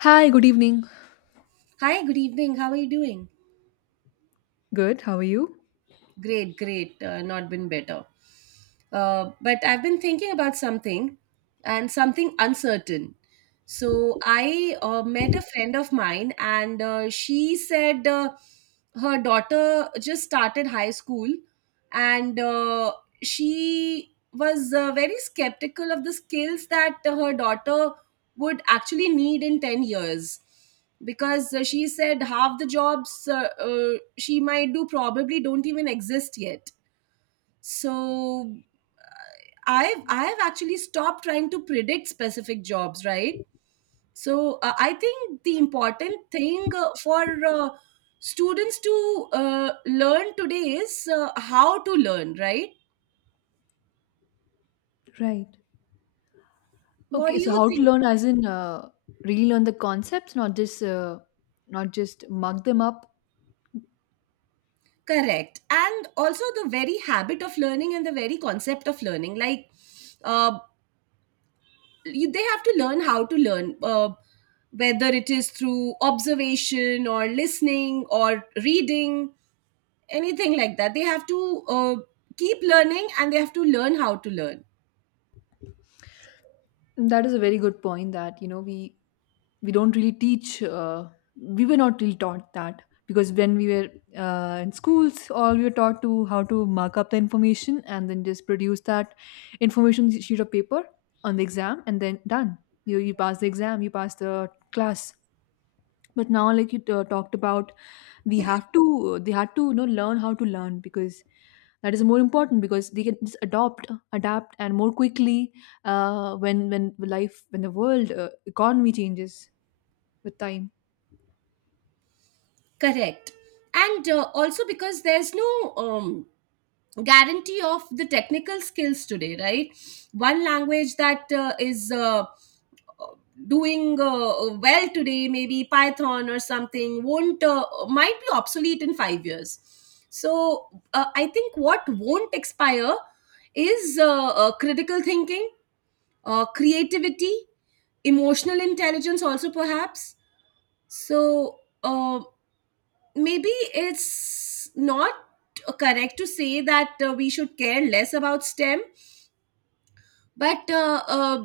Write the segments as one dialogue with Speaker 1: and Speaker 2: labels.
Speaker 1: Hi, good evening.
Speaker 2: Hi, good evening. How are you doing?
Speaker 1: Good, how are you?
Speaker 2: Great, great. Not been better. But I've been thinking about something and something uncertain. So I met a friend of mine, and she said her daughter just started high school and she was very skeptical of the skills that her daughter would actually need in 10 years because she said half the jobs she might do probably don't even exist yet, so I've actually stopped trying to predict specific jobs, right? So I think the important thing for students to learn today is how to learn, right?
Speaker 1: Right.
Speaker 2: What
Speaker 1: Okay,
Speaker 2: do
Speaker 1: so
Speaker 2: you
Speaker 1: how to
Speaker 2: think?
Speaker 1: learn as in really learn the concepts, not just mug them up.
Speaker 2: Correct, and also the very habit of learning and the very concept of learning, like. Uh, they have to learn how to learn whether it is through observation or listening or reading anything like that. They have to keep learning and they have to learn how to learn
Speaker 1: That is a very good point that we don't really teach. We were not really taught that, because when we were in schools, all we were taught to how to mark up the information and then just produce that information sheet of paper on the exam, and then done. You pass the exam, you pass the class. But now, like you talked about, we have to they had to you know learn how to learn, because that is more important, because they can just adopt adapt and more quickly uh, when when when the world economy changes with time.
Speaker 2: correct, and also because there's no guarantee of the technical skills today, right? One language that is doing well today, maybe Python or something, won't might be obsolete in 5 years. So I think what won't expire is critical thinking, creativity, emotional intelligence also, perhaps. So uh, maybe it's not correct to say that we should care less about STEM, but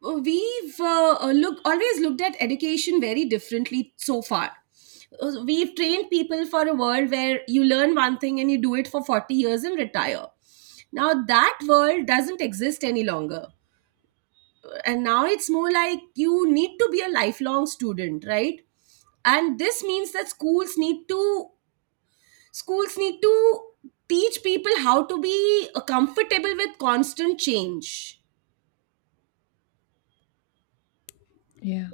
Speaker 2: we've look always looked at education very differently so far. We've trained people for a world where you learn one thing and you do it for 40 years and retire. Now that world doesn't exist any longer, and now it's more like you need to be a lifelong student, right? And this means that schools need to teach people how to be comfortable with constant change.
Speaker 1: Yeah.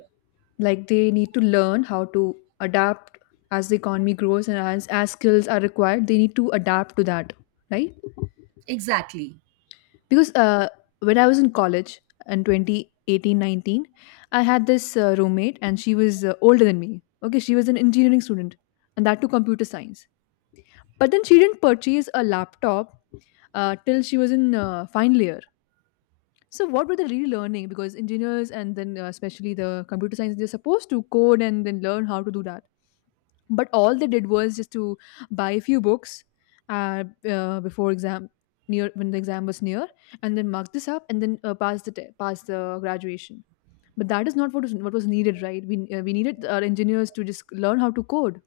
Speaker 1: Like they need to learn how to adapt as the economy grows and as skills are required, they need to adapt to that, right?
Speaker 2: Exactly.
Speaker 1: Because when I was in college in 2018-19, I had this roommate, and she was older than me. Okay, she was an engineering student, and that to computer science. But then she didn't purchase a laptop till she was in final year. So what were they really learning? Because engineers, and then especially the computer science, they're supposed to code and then learn how to do that, but all they did was just to buy a few books, before exam near when the exam was near, and then mark this up, and then pass the graduation. But that is not what was needed. Right, we needed our engineers to just learn how to code,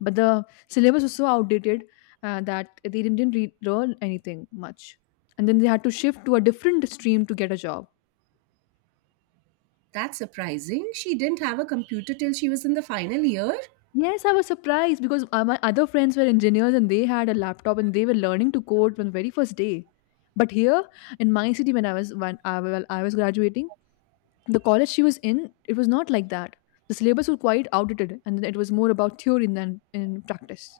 Speaker 1: but the syllabus was so outdated that they didn't learn anything much, and then they had to shift to a different stream to get a job.
Speaker 2: That's surprising. She didn't have a computer till she was in the final year.
Speaker 1: Yes, I was surprised because my other friends were engineers, and they had a laptop, and they were learning to code from the very first day. But here, in my city, when I was when I, well, I was graduating, the college she was in, it was not like that. The syllabus was quite outdated, and it was more about theory than in practice.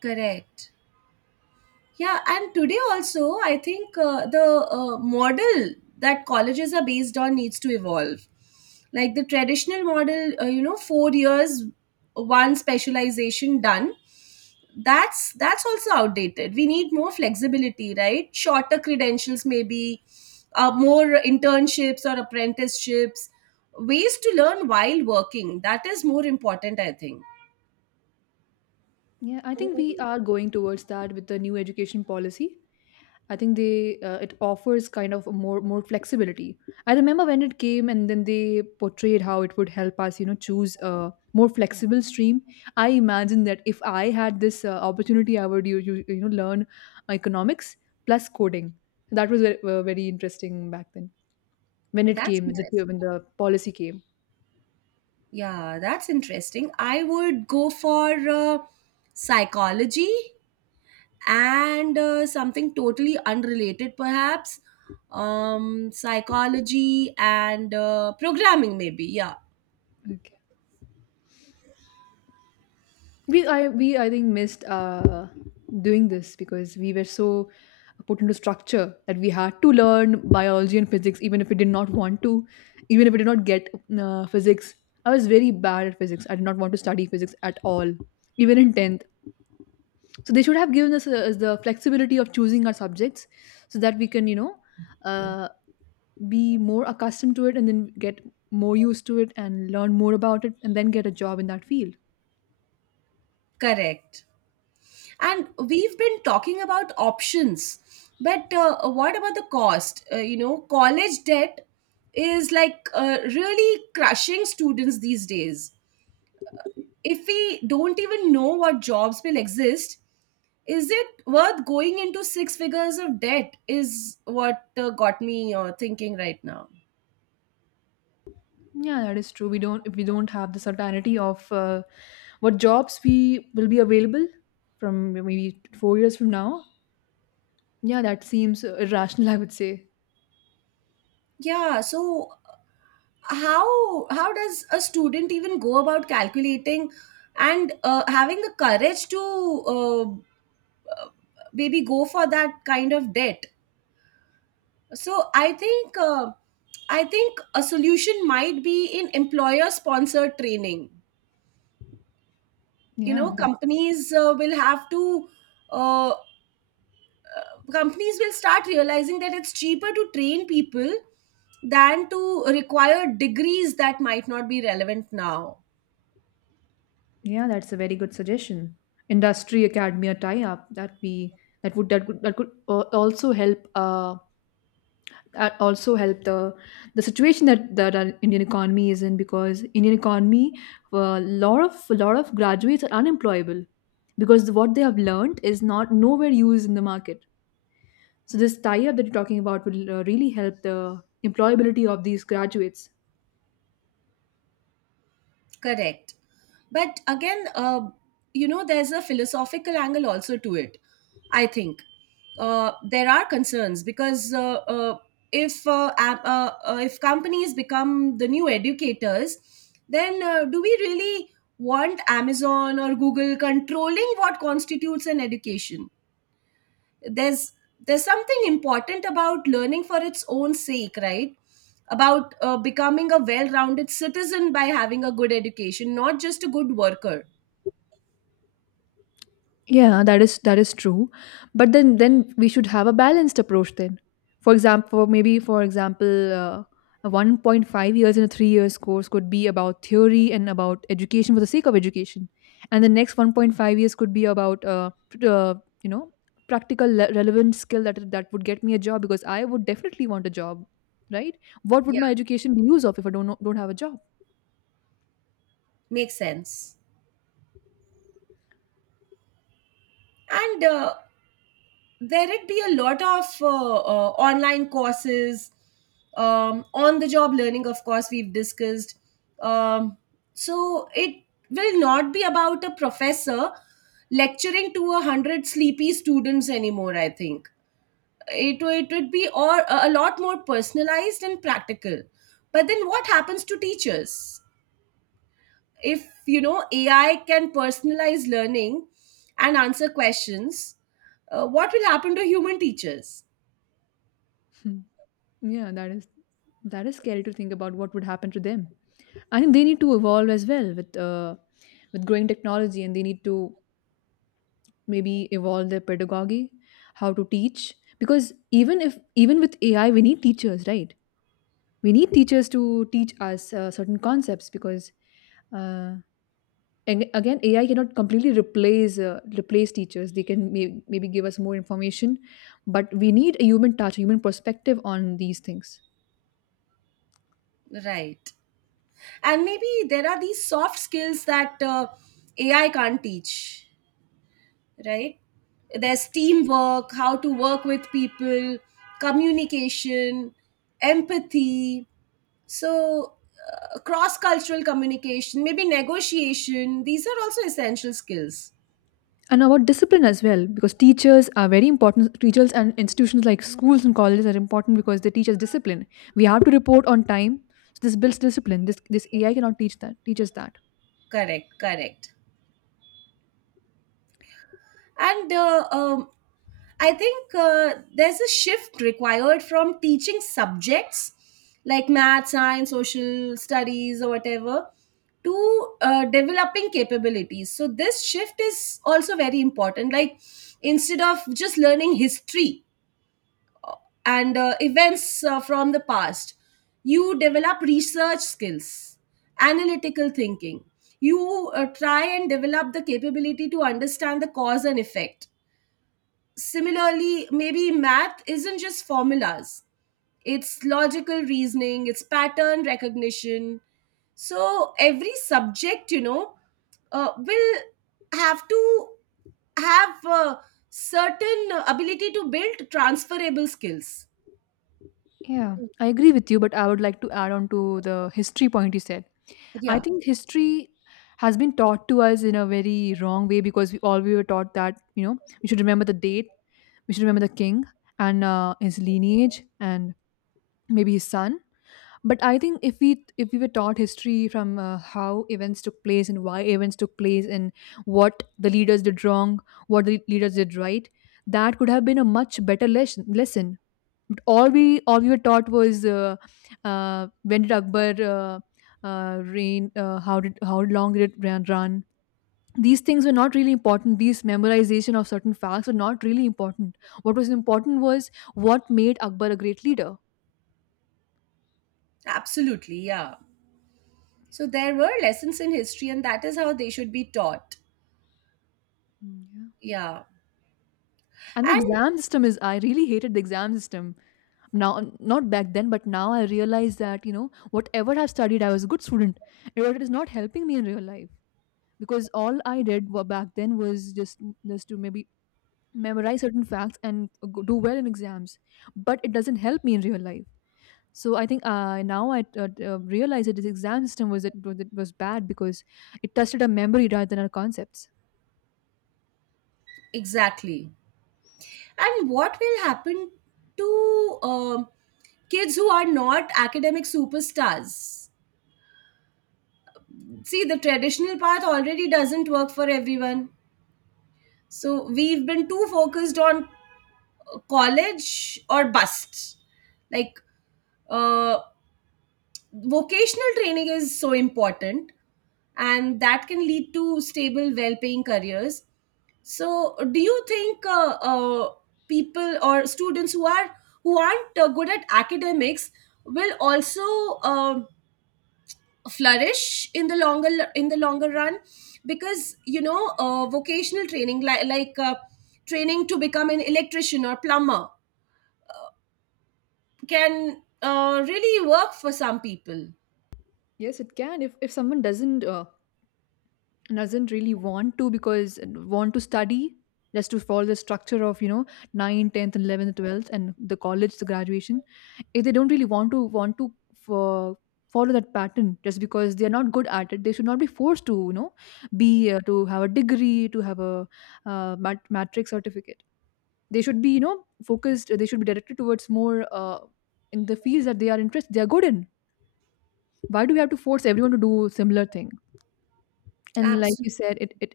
Speaker 2: Correct. Yeah, and today also, I think the model that colleges are based on needs to evolve. Like the traditional model, you know, 4 years, one specialization done. That's also outdated. We need more flexibility, right? Shorter credentials, maybe more internships or apprenticeships, ways to learn while working. That is more important, I think.
Speaker 1: Yeah, I think we are going towards that with the new education policy. I think they it offers kind of a more flexibility. I remember when it came, and then they portrayed how it would help us, choose a more flexible stream. I imagine that if I had this opportunity, I would, learn economics plus coding. That was very, very interesting back then, when it
Speaker 2: That's
Speaker 1: came the
Speaker 2: interesting.
Speaker 1: when the policy came.
Speaker 2: Yeah, that's interesting. I would go for psychology and something totally unrelated, perhaps. Psychology and programming, maybe. Yeah,
Speaker 1: Okay. We I think missed doing this, because we were so put into structure that we had to learn biology and physics, even if we did not want to, even if we did not get physics. I was very bad at physics. I did not want to study physics at all, even in tenth. So they should have given us the flexibility of choosing our subjects, so that we can uh, be more accustomed to it and then get more used to it and learn more about it and then get a job in that field.
Speaker 2: correct. And we've been talking about options, but what about the cost? You know, college debt is like really crushing students these days. If we don't even know what jobs will exist, is it worth going into six figures of debt is what got me thinking right now.
Speaker 1: Yeah, that is true. We don't if we don't have the certainty of what jobs we will be available from maybe 4 years from now. Yeah, that seems irrational, I would say.
Speaker 2: Yeah, so how does a student even go about calculating and having the courage to uh, maybe go for that kind of debt? So I think I think a solution might be in employer sponsored training. You
Speaker 1: Yeah,
Speaker 2: know,
Speaker 1: that's
Speaker 2: companies will have to uh, companies will start realizing that it's cheaper to train people than to require degrees that might not be relevant now.
Speaker 1: yeah, that's a very good suggestion. Industry academia tie up that would that could al- also help, also help the situation that our Indian economy is in, because Indian economy, a lot of graduates are unemployable, because what they have learned is not nowhere used in the market. So this tie up that you're talking about will really help the employability of these graduates.
Speaker 2: Correct. But again, you know, there's a philosophical angle also to it, I think. There are concerns because if if companies become the new educators, then do we really want Amazon or Google controlling what constitutes an education? there's there's something important about learning for its own sake, right? About becoming a well-rounded citizen by having a good education, not just a good worker.
Speaker 1: Yeah, that is true. But then we should have a balanced approach then. For example, maybe for example, a 1.5 years and a 3 years course could be about theory and about education for the sake of education. And the next 1.5 years could be about you know, practical relevant skill that would get me a job, because I would definitely want a job, right? What would
Speaker 2: Yeah,
Speaker 1: my education be used of if I don't have a job?
Speaker 2: makes sense. And there'd be a lot of online courses, on the job learning, of course, we've discussed. um, so it will not be about a professor lecturing to a hundred sleepy students anymore, I think. It would be or a lot more personalized and practical. But then what happens to teachers if, you know, AI can personalize learning and answer questions? What will happen to human teachers?
Speaker 1: Hmm. Yeah, that is scary to think about what would happen to them. I think they need to evolve as well with growing technology, and they need to maybe evolve their pedagogy, how to teach. Because even if even with AI, we need teachers, right? We need teachers to teach us certain concepts, because uh, and again, AI cannot completely replace teachers. They can maybe give us more information, but we need a human touch, a human perspective on these things.
Speaker 2: Right. And maybe there are these soft skills that AI can't teach, right? There's teamwork, how to work with people, communication, empathy. So cross cultural communication, maybe negotiation, these are also essential skills.
Speaker 1: And about discipline as well, because teachers are very important. Teachers and institutions like schools and colleges are important, because they teach us discipline. We have to report on time, so this builds discipline. This AI cannot teach us that.
Speaker 2: Correct, correct. And I think there's a shift required from teaching subjects like math, science, social studies, or whatever to developing capabilities. So, this shift is also very important. Like, instead of just learning history, and events from the past. You develop research skills, analytical thinking. You try and develop the capability to understand the cause and effect. Similarly, maybe math isn't just formulas, it's logical reasoning, it's pattern recognition. So, every subject, you know, will have to have certain ability to build transferable skills.
Speaker 1: Yeah, I agree with you, but I would like to add on to the history point you said. I
Speaker 2: Yeah.
Speaker 1: think history has been taught to us in a very wrong way, because we were taught that, we should remember the date, we should remember the king and his lineage and maybe his son. But I think if we were taught history from, how events took place and why events took place and what the leaders did wrong, what the leaders did right, that could have been a much better lesson. But all we were taught was, when did Akbar reign, how long did it run. These things were not really important. These memorization of certain facts were not really important. What was important was what made Akbar a great leader.
Speaker 2: Absolutely, yeah. So there were lessons in history, and that is how they should be taught.
Speaker 1: Mm, yeah.
Speaker 2: Yeah,
Speaker 1: And the
Speaker 2: and
Speaker 1: exam system is, I really hated the exam system. Now, not back then, but now I realize that, whatever I've studied, I was a good student. And what it is not helping me in real life. Because all I did back then was just to maybe memorize certain facts and do well in exams. But it doesn't help me in real life. So I think now I realize that this exam system was bad, because it tested our memory rather than our concepts.
Speaker 2: exactly. And what will happen to kids who are not academic superstars? See, the traditional path already doesn't work for everyone. So we've been too focused on college or bust. Like, uh, vocational training is so important, and that can lead to stable, well paying careers. So, do you think people or students who are who aren't good at academics will also um flourish in the longer run? Because, you know, vocational training like training to become an electrician or plumber can really work for some people.
Speaker 1: Yes, it can. If someone doesn't really want to study, just to follow the structure of nine, tenth, 10th, 11th, 12th and the college, the graduation. If they don't really want to for follow that pattern just because they are not good at it, they should not be forced to, be, to have a degree, to have a matrix certificate. They should be, focused. They should be directed towards more, in the fields that they are interested, they are good in. Why do we have to force everyone to do similar thing? And like you
Speaker 2: Absolutely
Speaker 1: said, it it,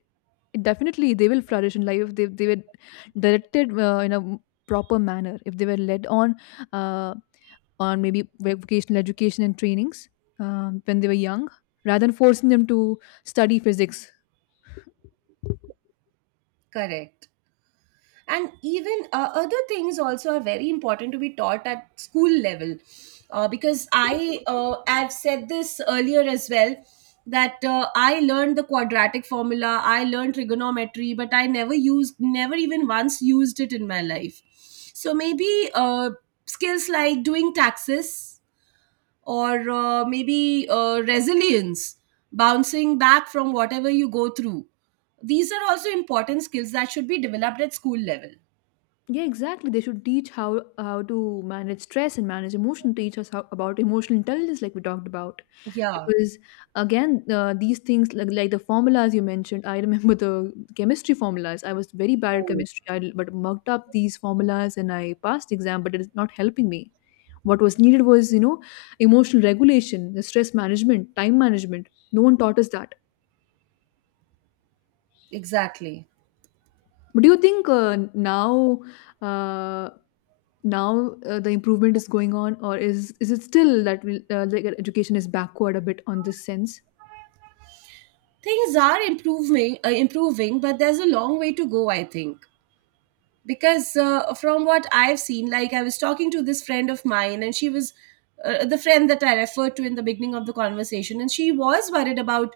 Speaker 1: it definitely they will flourish in life, if they were directed, in a proper manner, if they were led on, uh, on maybe vocational education and trainings, when they were young, rather than forcing them to study physics.
Speaker 2: correct. And even other things also are very important to be taught at school level, because I've said this earlier as well that I learned the quadratic formula, I learned trigonometry, but I never even once used it in my life. So maybe skills like doing taxes or maybe resilience, bouncing back from whatever you go through, these are also important skills that should be developed at school level.
Speaker 1: Yeah, exactly. They should teach how to manage stress and manage emotion. Teach us how, about emotional intelligence, like we talked about,
Speaker 2: Yeah.
Speaker 1: because again, these things, like the formulas you mentioned. I remember the chemistry formulas. I was very bad at
Speaker 2: Oh,
Speaker 1: chemistry, but mugged up these formulas and I passed the exam, but it is not helping me. What was needed was, emotional regulation, the stress management, time management. No one taught us that.
Speaker 2: exactly.
Speaker 1: But do you think now? uh, Now, the improvement is going on, or is it still that, like, education is backward a bit on this sense?
Speaker 2: Things are improving, but there's a long way to go, I think. Because from what I've seen, like I was talking to this friend of mine, and she was the friend that I referred to in the beginning of the conversation, and she was worried about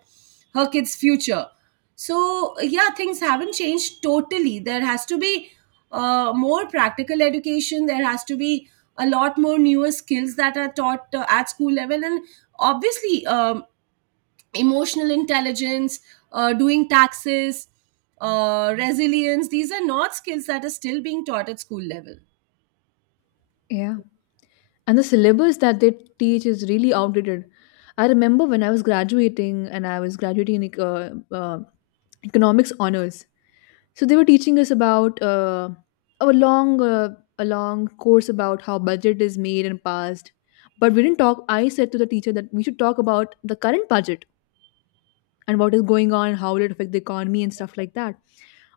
Speaker 2: her kid's future. So, yeah, things haven't changed totally. There has to be more practical education, there has to be a lot more newer skills that are taught at school level, and obviously emotional intelligence, doing taxes, resilience. These are not skills that are still being taught at school level.
Speaker 1: Yeah, and the syllabus that they teach is really outdated. I remember when I was graduating, and I was graduating in economics honors, so they were teaching us about a long course about how budget is made and passed. But we didn't talk, I said to the teacher that we should talk about the current budget, and what is going on, and how will it affect the economy, and stuff like that.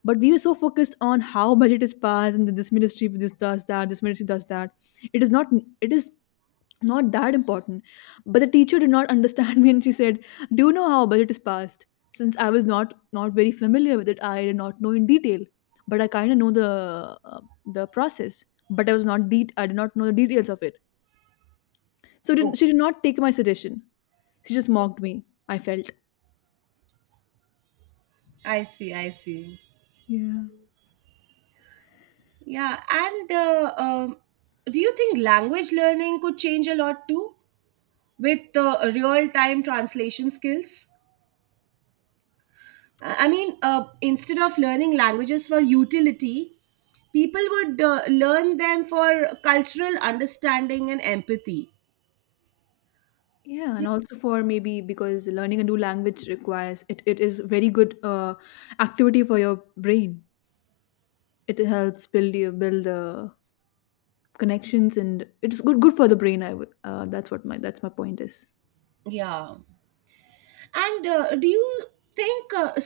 Speaker 1: But we were so focused on how budget is passed, and that this ministry this does that, this ministry does that. It is not, it is not that important. But the teacher did not understand me, and she said, Do you know how budget is passed? Since I was not very familiar with it, I did not know in detail. But I kind of know the process. But I did not know the details of it. So didn't,
Speaker 2: Oh,
Speaker 1: she did not take my suggestion. She just mocked me. I felt.
Speaker 2: I see, I see.
Speaker 1: Yeah.
Speaker 2: Yeah, and do you think language learning could change a lot too with real time translation skills? I mean, instead of learning languages for utility, people would learn them for cultural understanding and empathy.
Speaker 1: Yeah, and also for maybe because learning a new language requires it. It is very good activity for your brain. It helps build you build connections, and it's good for the brain. I would that's what my that's my point is.
Speaker 2: Yeah. And do you think uh,